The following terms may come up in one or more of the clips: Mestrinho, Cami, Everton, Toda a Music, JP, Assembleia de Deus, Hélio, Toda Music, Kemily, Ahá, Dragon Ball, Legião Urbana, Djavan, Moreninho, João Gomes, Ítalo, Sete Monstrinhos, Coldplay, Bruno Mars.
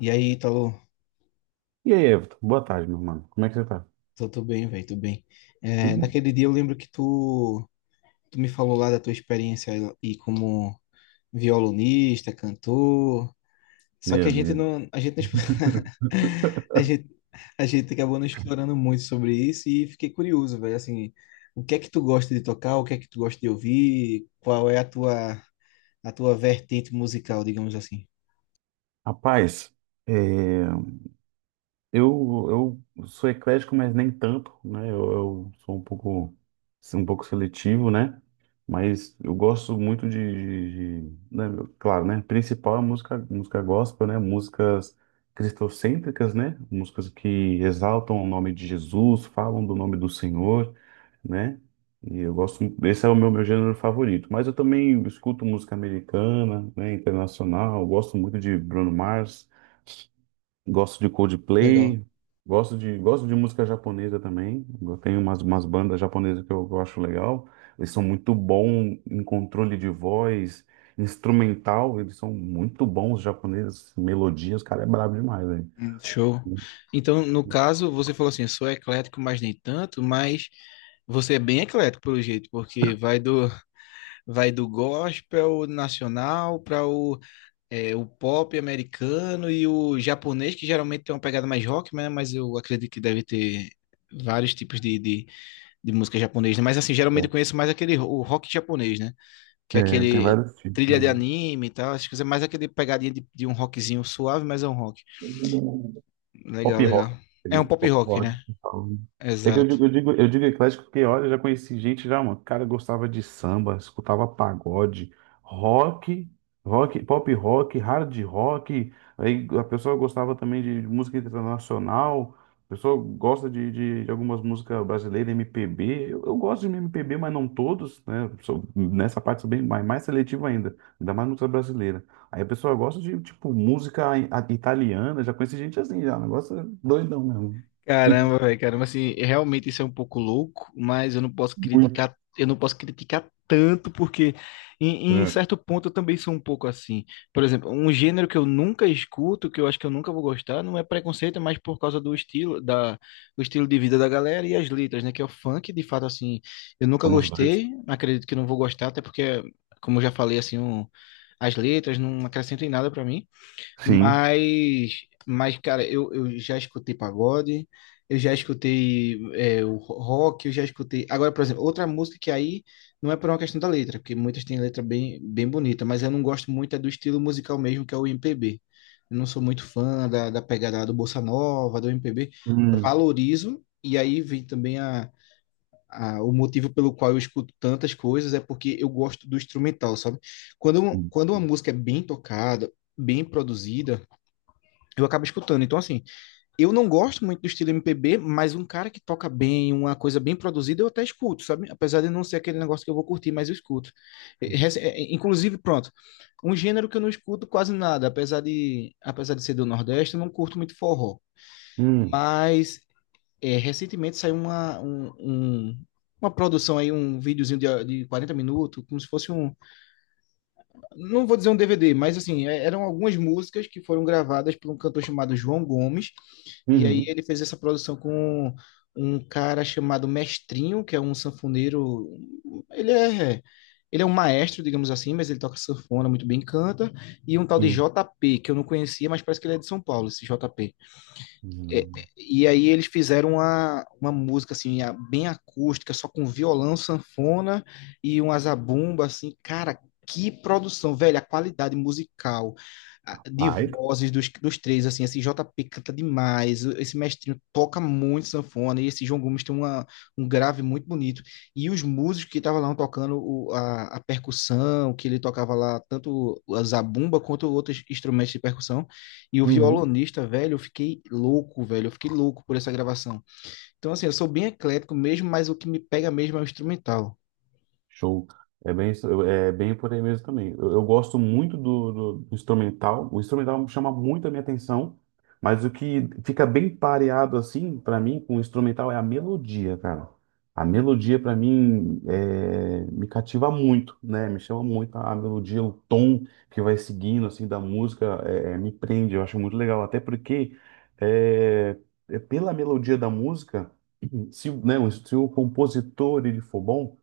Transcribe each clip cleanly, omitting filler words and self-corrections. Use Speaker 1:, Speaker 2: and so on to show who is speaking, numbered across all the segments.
Speaker 1: E aí, Ítalo,
Speaker 2: E aí, Everton? Boa tarde, meu mano. Como é que você tá?
Speaker 1: tô bem, velho, tô bem.
Speaker 2: Ih,
Speaker 1: Naquele dia eu lembro que tu me falou lá da tua experiência e como violonista, cantor. Só que
Speaker 2: Meu Deus.
Speaker 1: a gente não, explo- a gente, a gente acabou não explorando muito sobre isso e fiquei curioso, velho, assim, o que é que tu gosta de tocar, o que é que tu gosta de ouvir, qual é a tua vertente musical, digamos assim.
Speaker 2: Rapaz, é, eu sou eclético, mas nem tanto, né? Eu sou um pouco seletivo, né? Mas eu gosto muito né? Claro, né? Principal é música, música gospel, né? Músicas cristocêntricas, né? Músicas que exaltam o nome de Jesus, falam do nome do Senhor, né? E eu gosto, esse é o meu, meu gênero favorito. Mas eu também escuto música americana, né? Internacional. Eu gosto muito de Bruno Mars. Gosto de
Speaker 1: Legal.
Speaker 2: Coldplay, gosto de música japonesa também. Eu tenho umas, umas bandas japonesas que eu acho legal. Eles são muito bons em controle de voz, instrumental, eles são muito bons, os japoneses, melodias, o cara é brabo demais, velho.
Speaker 1: Hum. Show. Então, no caso, você falou assim, eu sou eclético, mas nem tanto, mas você é bem eclético pelo jeito, porque vai do vai do gospel nacional para o pop americano e o japonês, que geralmente tem uma pegada mais rock, né? Mas eu acredito que deve ter vários tipos de música japonesa, né? Mas assim, geralmente eu conheço mais o rock japonês, né? Que é
Speaker 2: É, tem
Speaker 1: aquele
Speaker 2: vários tipos,
Speaker 1: trilha de
Speaker 2: mano.
Speaker 1: anime e tal, acho que é mais aquele pegadinha de um rockzinho suave, mas é um rock.
Speaker 2: Pop
Speaker 1: Legal, legal.
Speaker 2: rock,
Speaker 1: É um
Speaker 2: entendeu?
Speaker 1: pop
Speaker 2: Pop
Speaker 1: rock,
Speaker 2: rock,
Speaker 1: né?
Speaker 2: então. É que eu
Speaker 1: Exato.
Speaker 2: digo, eu digo, eu digo eclético porque, olha, eu já conheci gente já, mano. O cara gostava de samba, escutava pagode, rock, rock, pop rock, hard rock. Aí a pessoa gostava também de música internacional. A pessoa gosta de algumas músicas brasileiras, MPB. Eu gosto de MPB, mas não todos, né? Sou- nessa parte sou bem mais, mais seletivo ainda. Ainda mais música brasileira. Aí a pessoa gosta de, tipo, música i- a- italiana, já conheci gente assim, já, o negócio é doidão mesmo.
Speaker 1: Caramba, velho, caramba, assim, realmente isso é um pouco louco, mas eu não posso
Speaker 2: Muito.
Speaker 1: criticar, eu não posso criticar tanto, porque em
Speaker 2: É,
Speaker 1: certo ponto eu também sou um pouco assim. Por exemplo, um gênero que eu nunca escuto, que eu acho que eu nunca vou gostar, não é preconceito, mas por causa do do estilo de vida da galera e as letras, né? Que é o funk, de fato, assim, eu nunca
Speaker 2: somos dois.
Speaker 1: gostei, acredito que não vou gostar, até porque, como eu já falei, as letras não acrescentam em nada pra mim.
Speaker 2: Sim.
Speaker 1: Mas, mas cara, eu já escutei pagode, eu já escutei o rock, eu já escutei. Agora, por exemplo, outra música que aí não é por uma questão da letra, porque muitas têm letra bem bonita, mas eu não gosto muito é do estilo musical mesmo, que é o MPB. Eu não sou muito fã da pegada do Bossa Nova, do MPB.
Speaker 2: Hum.
Speaker 1: Valorizo, e aí vem também o motivo pelo qual eu escuto tantas coisas, é porque eu gosto do instrumental, sabe? Quando uma música é bem tocada, bem produzida, eu acabo escutando. Então, assim, eu não gosto muito do estilo MPB, mas um cara que toca bem, uma coisa bem produzida, eu até escuto, sabe? Apesar de não ser aquele negócio que eu vou curtir, mas eu escuto. Inclusive, pronto, um gênero que eu não escuto quase nada, apesar de ser do Nordeste, eu não curto muito forró.
Speaker 2: Hum.
Speaker 1: Mas recentemente saiu uma produção aí, um videozinho de 40 minutos, como se fosse um, não vou dizer um DVD, mas assim, eram algumas músicas que foram gravadas por um cantor chamado João Gomes, e aí
Speaker 2: Uhum.
Speaker 1: ele fez essa produção com um cara chamado Mestrinho, que é um sanfoneiro, ele é ele é um maestro, digamos assim, mas ele toca sanfona muito bem, canta, e um tal de
Speaker 2: Sim.
Speaker 1: JP, que eu não conhecia, mas parece que ele é de São Paulo, esse JP é, é,
Speaker 2: Hum.
Speaker 1: e aí eles fizeram uma música assim, bem acústica, só com violão, sanfona e uma zabumba, assim, cara, que produção, velho, a qualidade musical de
Speaker 2: Ai.
Speaker 1: vozes dos, dos três, assim, esse JP canta demais, esse mestrinho toca muito sanfona, e esse João Gomes tem um grave muito bonito, e os músicos que estavam lá tocando a percussão, que ele tocava lá, tanto a zabumba quanto outros instrumentos de percussão, e o violonista, velho, eu fiquei louco, velho. Eu fiquei louco por essa gravação. Então, assim, eu sou bem eclético mesmo, mas o que me pega mesmo é o instrumental.
Speaker 2: Show. É bem, isso- é bem por aí mesmo também. Eu gosto muito do instrumental. O instrumental chama muito a minha atenção, mas o que fica bem pareado assim para mim com o instrumental é a melodia, cara. A melodia para mim é, me cativa muito, né? Me chama muito a melodia, o tom que vai seguindo assim da música me prende. Eu acho muito legal, até porque é, é pela melodia da música, se, o- né, se o compositor ele for bom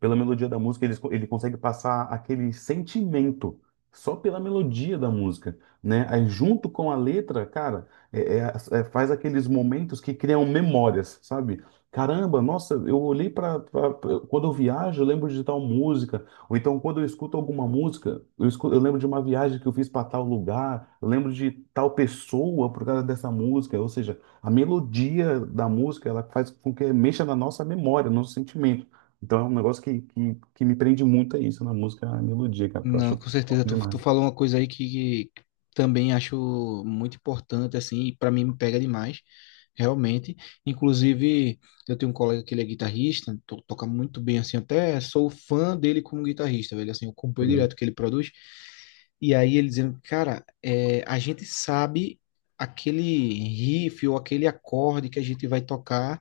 Speaker 2: pela melodia da música, ele consegue passar aquele sentimento só pela melodia da música, né? Aí junto com a letra, cara, faz aqueles momentos que criam memórias, sabe? Caramba, nossa, eu olhei para quando eu viajo, eu lembro de tal música, ou então quando eu escuto alguma música, eu, escu- eu lembro de uma viagem que eu fiz para tal lugar, eu lembro de tal pessoa por causa dessa música, ou seja, a melodia da música, ela faz com que mexa na nossa memória, no nosso sentimento. Então é um negócio que me prende muito a isso na música, a melodia, cara, que eu
Speaker 1: Não,
Speaker 2: acho
Speaker 1: com certeza.
Speaker 2: top
Speaker 1: Tu
Speaker 2: demais.
Speaker 1: falou uma coisa aí que também acho muito importante, assim, e para mim me pega demais, realmente. Inclusive, eu tenho um colega que ele é guitarrista, toca muito bem, assim, até sou fã dele como guitarrista, velho, assim, eu acompanho
Speaker 2: Sim.
Speaker 1: direto o que ele produz. E aí ele dizendo, cara, a gente sabe aquele riff ou aquele acorde que a gente vai tocar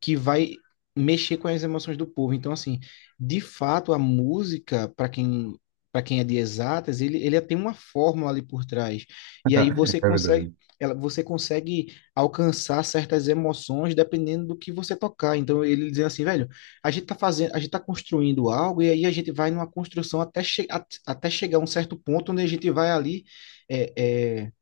Speaker 1: que vai mexer com as emoções do povo. Então, assim, de fato, a música, para quem é de exatas, ele tem uma fórmula ali por trás. E aí você
Speaker 2: É
Speaker 1: consegue,
Speaker 2: verdade.
Speaker 1: você consegue alcançar certas emoções dependendo do que você tocar. Então ele dizendo assim, velho, a gente tá fazendo, a gente tá construindo algo e aí a gente vai numa construção até chegar a um certo ponto onde a gente vai ali é, é,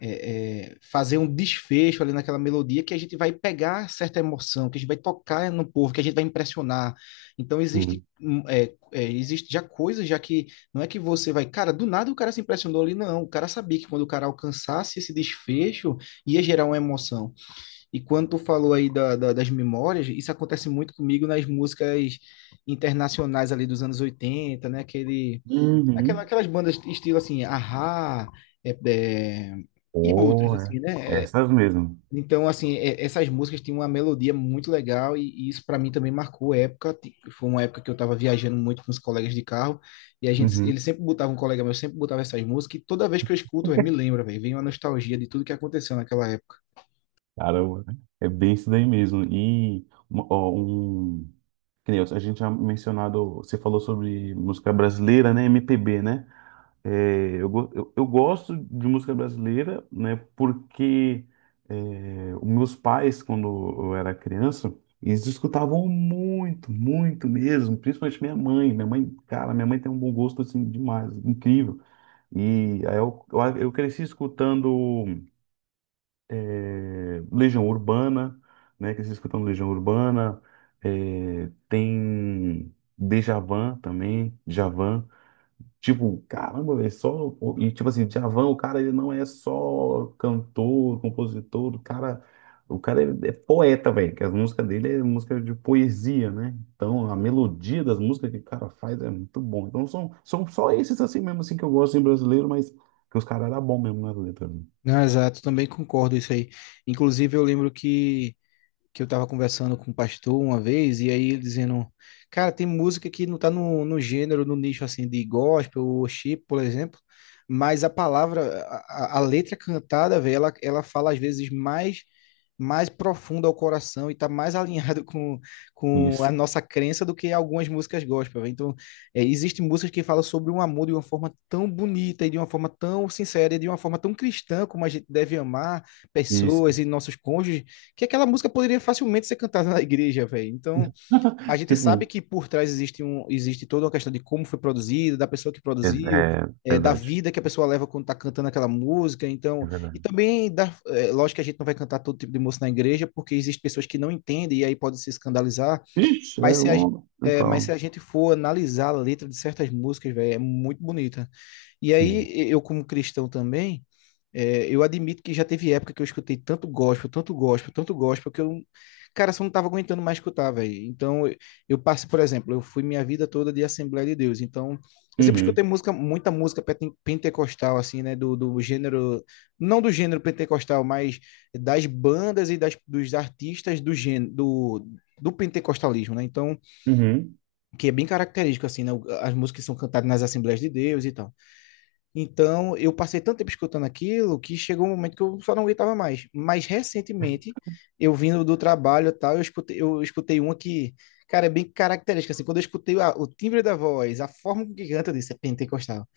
Speaker 1: fazer um desfecho ali naquela melodia que a gente vai pegar certa emoção, que a gente vai tocar no povo, que a gente vai impressionar. Então existe,
Speaker 2: Sim.
Speaker 1: existe já coisas já que não é que você vai, cara, do nada o cara se impressionou ali, não. O cara sabia que quando o cara alcançasse esse desfecho ia gerar uma emoção. E quando tu falou aí das memórias, isso acontece muito comigo nas músicas internacionais ali dos anos oitenta, né? Aquele
Speaker 2: Uhum.
Speaker 1: aquelas bandas estilo assim, Ahá, é, é, e outras,
Speaker 2: Oh, é.
Speaker 1: assim, né? É.
Speaker 2: Essas mesmo.
Speaker 1: Então, assim, essas músicas tinham uma melodia muito legal e isso para mim também marcou época. Foi uma época que eu tava viajando muito com os colegas de carro e a gente,
Speaker 2: Uhum.
Speaker 1: ele sempre botava, um colega meu sempre botava essas músicas e toda vez que eu escuto, véi, me lembra, velho, vem uma nostalgia de tudo que aconteceu naquela época.
Speaker 2: Caramba, né? É bem isso daí mesmo. E uma- ó, um, que nem a gente já mencionado, você falou sobre música brasileira, né? MPB, né? É, eu gosto de música brasileira, né? Porque é, os meus pais, quando eu era criança, eles escutavam muito, muito mesmo, principalmente minha mãe. Minha mãe, cara, minha mãe tem um bom gosto assim demais, incrível. E aí eu cresci escutando é, Legião Urbana, né? Cresci escutando Legião Urbana, é, tem Djavan também, Djavan. Tipo, caramba, velho, só. E tipo assim, Djavan, o cara, ele não é só cantor, compositor, o cara. O cara é poeta, velho, que as músicas dele é música de poesia, né? Então, a melodia das músicas que o cara faz é muito bom. Então, são só esses assim mesmo, assim, que eu gosto em brasileiro, mas que os caras eram bons mesmo nas letras, né?
Speaker 1: Não, exato, também concordo isso aí. Inclusive, eu lembro que eu tava conversando com um pastor uma vez, e aí ele dizendo, cara, tem música que não tá no gênero, no nicho assim de gospel ou chip, por exemplo, mas a palavra, a letra cantada, velho, ela fala às vezes mais profunda ao coração e tá mais alinhado com a
Speaker 2: Isso,
Speaker 1: nossa crença do que algumas músicas gospel, velho. Então, é, existem músicas que falam sobre um amor de uma forma tão bonita e de uma forma tão sincera e de uma forma tão cristã como a gente deve amar
Speaker 2: isso.
Speaker 1: pessoas e nossos cônjuges que aquela música poderia facilmente ser cantada na igreja, velho. Então, a gente
Speaker 2: Tipo,
Speaker 1: sabe
Speaker 2: isso.
Speaker 1: que por trás existe toda uma questão de como foi produzida, da pessoa que
Speaker 2: é,
Speaker 1: produziu,
Speaker 2: é
Speaker 1: da
Speaker 2: verdade,
Speaker 1: vida que a pessoa leva quando tá cantando aquela música. Então,
Speaker 2: é
Speaker 1: e
Speaker 2: verdade.
Speaker 1: também, lógico que a gente não vai cantar todo tipo de música na igreja, porque existem pessoas que não entendem e aí podem se escandalizar.
Speaker 2: Ixi, é
Speaker 1: Mas se a, ge-
Speaker 2: longo.
Speaker 1: mas se
Speaker 2: Legal.
Speaker 1: a gente for analisar a letra de certas músicas, velho, é muito bonita. E
Speaker 2: Sim.
Speaker 1: aí, eu como cristão também eu admito que já teve época que eu escutei tanto gospel, tanto gospel, tanto gospel, que eu, não- cara, só não tava aguentando mais escutar, velho. Então, eu passo, por exemplo, eu fui minha vida toda de Assembleia de Deus. Então, eu sempre escutei
Speaker 2: Uhum,
Speaker 1: música, muita música pentecostal, assim, né? Do gênero, não do gênero pentecostal, mas das bandas dos artistas do gênero, do pentecostalismo, né? Então,
Speaker 2: uhum,
Speaker 1: que é bem característico, assim, né? As músicas que são cantadas nas Assembleias de Deus e tal. Então, eu passei tanto tempo escutando aquilo que chegou um momento que eu só não aguentava mais. Mas recentemente, eu vindo do trabalho e tal, eu escutei uma cara, é bem característica. Assim, quando eu escutei o timbre da voz, a forma com que canta, eu disse, é pentecostal.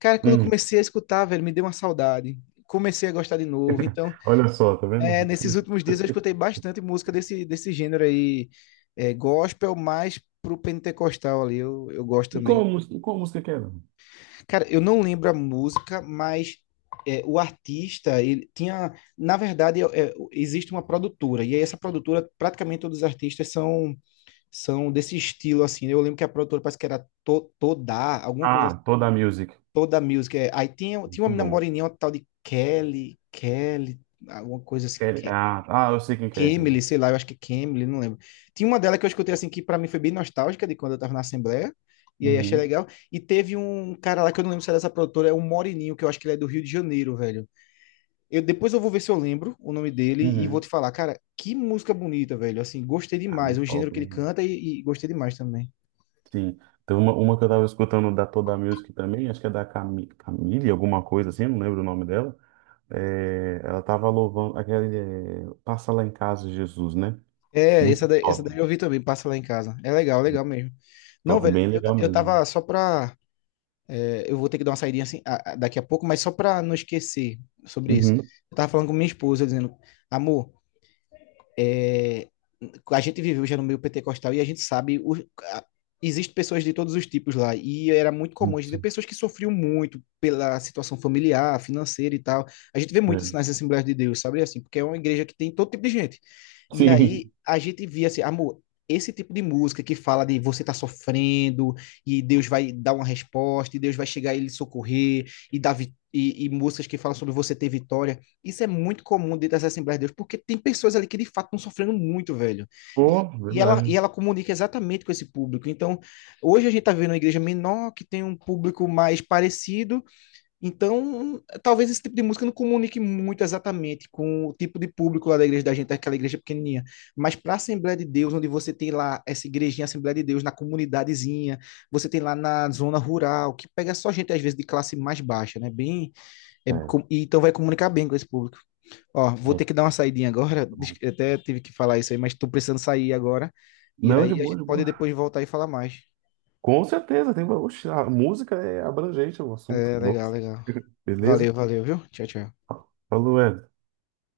Speaker 1: Cara, quando eu
Speaker 2: uhum.
Speaker 1: comecei a escutar, velho, me deu uma saudade. Comecei a gostar de novo. Então,
Speaker 2: Olha só, tá vendo?
Speaker 1: é, nesses últimos dias, eu escutei bastante música desse gênero aí, é, gospel, mais pro pentecostal ali. Eu gosto
Speaker 2: E
Speaker 1: também.
Speaker 2: qual música que era?
Speaker 1: Cara, eu não lembro a música, mas é, o artista, ele tinha. Na verdade, existe uma produtora, e aí essa produtora, praticamente todos os artistas são desse estilo, assim, né? Eu lembro que a produtora parece que era Toda, alguma coisa, assim,
Speaker 2: Ah, Toda a Music.
Speaker 1: Toda Music, é. Aí tinha uma
Speaker 2: Muito
Speaker 1: menina
Speaker 2: bom.
Speaker 1: moreninha, uma tal de Kelly, alguma coisa assim.
Speaker 2: Ele- Ah, ah, eu sei quem que é esse.
Speaker 1: Kemily,
Speaker 2: esse.
Speaker 1: sei lá, eu acho que é Kemily, não lembro. Tinha uma dela que eu escutei assim que pra mim foi bem nostálgica de quando eu tava na Assembleia, e aí achei
Speaker 2: Uhum,
Speaker 1: legal. E teve um cara lá que eu não lembro se era dessa produtora, é o Moreninho que eu acho que ele é do Rio de Janeiro, velho. Eu, depois eu vou ver se eu lembro o nome dele e vou
Speaker 2: uhum.
Speaker 1: te falar, cara, que música bonita, velho. Assim, gostei
Speaker 2: Ah,
Speaker 1: demais,
Speaker 2: muito
Speaker 1: o gênero
Speaker 2: top,
Speaker 1: que ele
Speaker 2: hein?
Speaker 1: canta e gostei demais também.
Speaker 2: Sim. Tem uma que eu tava escutando da Toda a Music também, acho que é da Cami, Camille, alguma coisa assim, eu não lembro o nome dela. É, ela tava louvando aquele é, Passa Lá em Casa, Jesus, né?
Speaker 1: É,
Speaker 2: Muito
Speaker 1: essa
Speaker 2: top.
Speaker 1: daí eu vi também, passa lá em casa. É legal, legal
Speaker 2: Muito
Speaker 1: mesmo. Não,
Speaker 2: top,
Speaker 1: velho,
Speaker 2: bem legal
Speaker 1: eu
Speaker 2: mesmo.
Speaker 1: tava só pra eu vou ter que dar uma saída assim, daqui a pouco, mas só para não esquecer sobre isso.
Speaker 2: Uhum.
Speaker 1: Eu tava falando com minha esposa, dizendo, amor, é, a gente viveu já no meio pentecostal e a gente sabe, a, existe pessoas de todos os tipos lá, e era muito comum a gente ver
Speaker 2: Isso.
Speaker 1: pessoas que sofriam muito pela situação familiar, financeira e tal. A gente vê muito isso
Speaker 2: É.
Speaker 1: nas Assembleias de Deus, sabe assim, porque é uma igreja que tem todo tipo de gente. E aí
Speaker 2: Sim.
Speaker 1: a gente via assim, amor, esse tipo de música que fala de você tá sofrendo e Deus vai dar uma resposta e Deus vai chegar e lhe socorrer e e músicas que falam sobre você ter vitória, isso é muito comum dentro das Assembleias de Deus, porque tem pessoas ali que de fato estão sofrendo muito, velho. E,
Speaker 2: Pô,
Speaker 1: e
Speaker 2: verdade.
Speaker 1: ela comunica exatamente com esse público. Então, hoje a gente está vendo uma igreja menor, que tem um público mais parecido. Então, talvez esse tipo de música não comunique muito exatamente com o tipo de público lá da igreja da gente, aquela igreja pequenininha. Mas para a Assembleia de Deus, onde você tem lá essa igrejinha, Assembleia de Deus, na comunidadezinha, você tem lá na zona rural, que pega só gente, às vezes, de classe mais baixa, né? Bem é com-
Speaker 2: É,
Speaker 1: e então vai comunicar bem com esse público. Ó, vou
Speaker 2: é.
Speaker 1: ter que dar uma saidinha agora. Até tive que falar isso aí, mas estou precisando sair agora. E
Speaker 2: Não, de
Speaker 1: aí a
Speaker 2: boa,
Speaker 1: gente
Speaker 2: de
Speaker 1: pode
Speaker 2: boa.
Speaker 1: depois voltar e falar mais.
Speaker 2: Com certeza, tem. Oxe, a música é abrangente o assunto.
Speaker 1: É,
Speaker 2: Bom,
Speaker 1: legal, legal.
Speaker 2: beleza?
Speaker 1: Valeu, valeu, viu? Tchau, tchau.
Speaker 2: Falou, Hélio.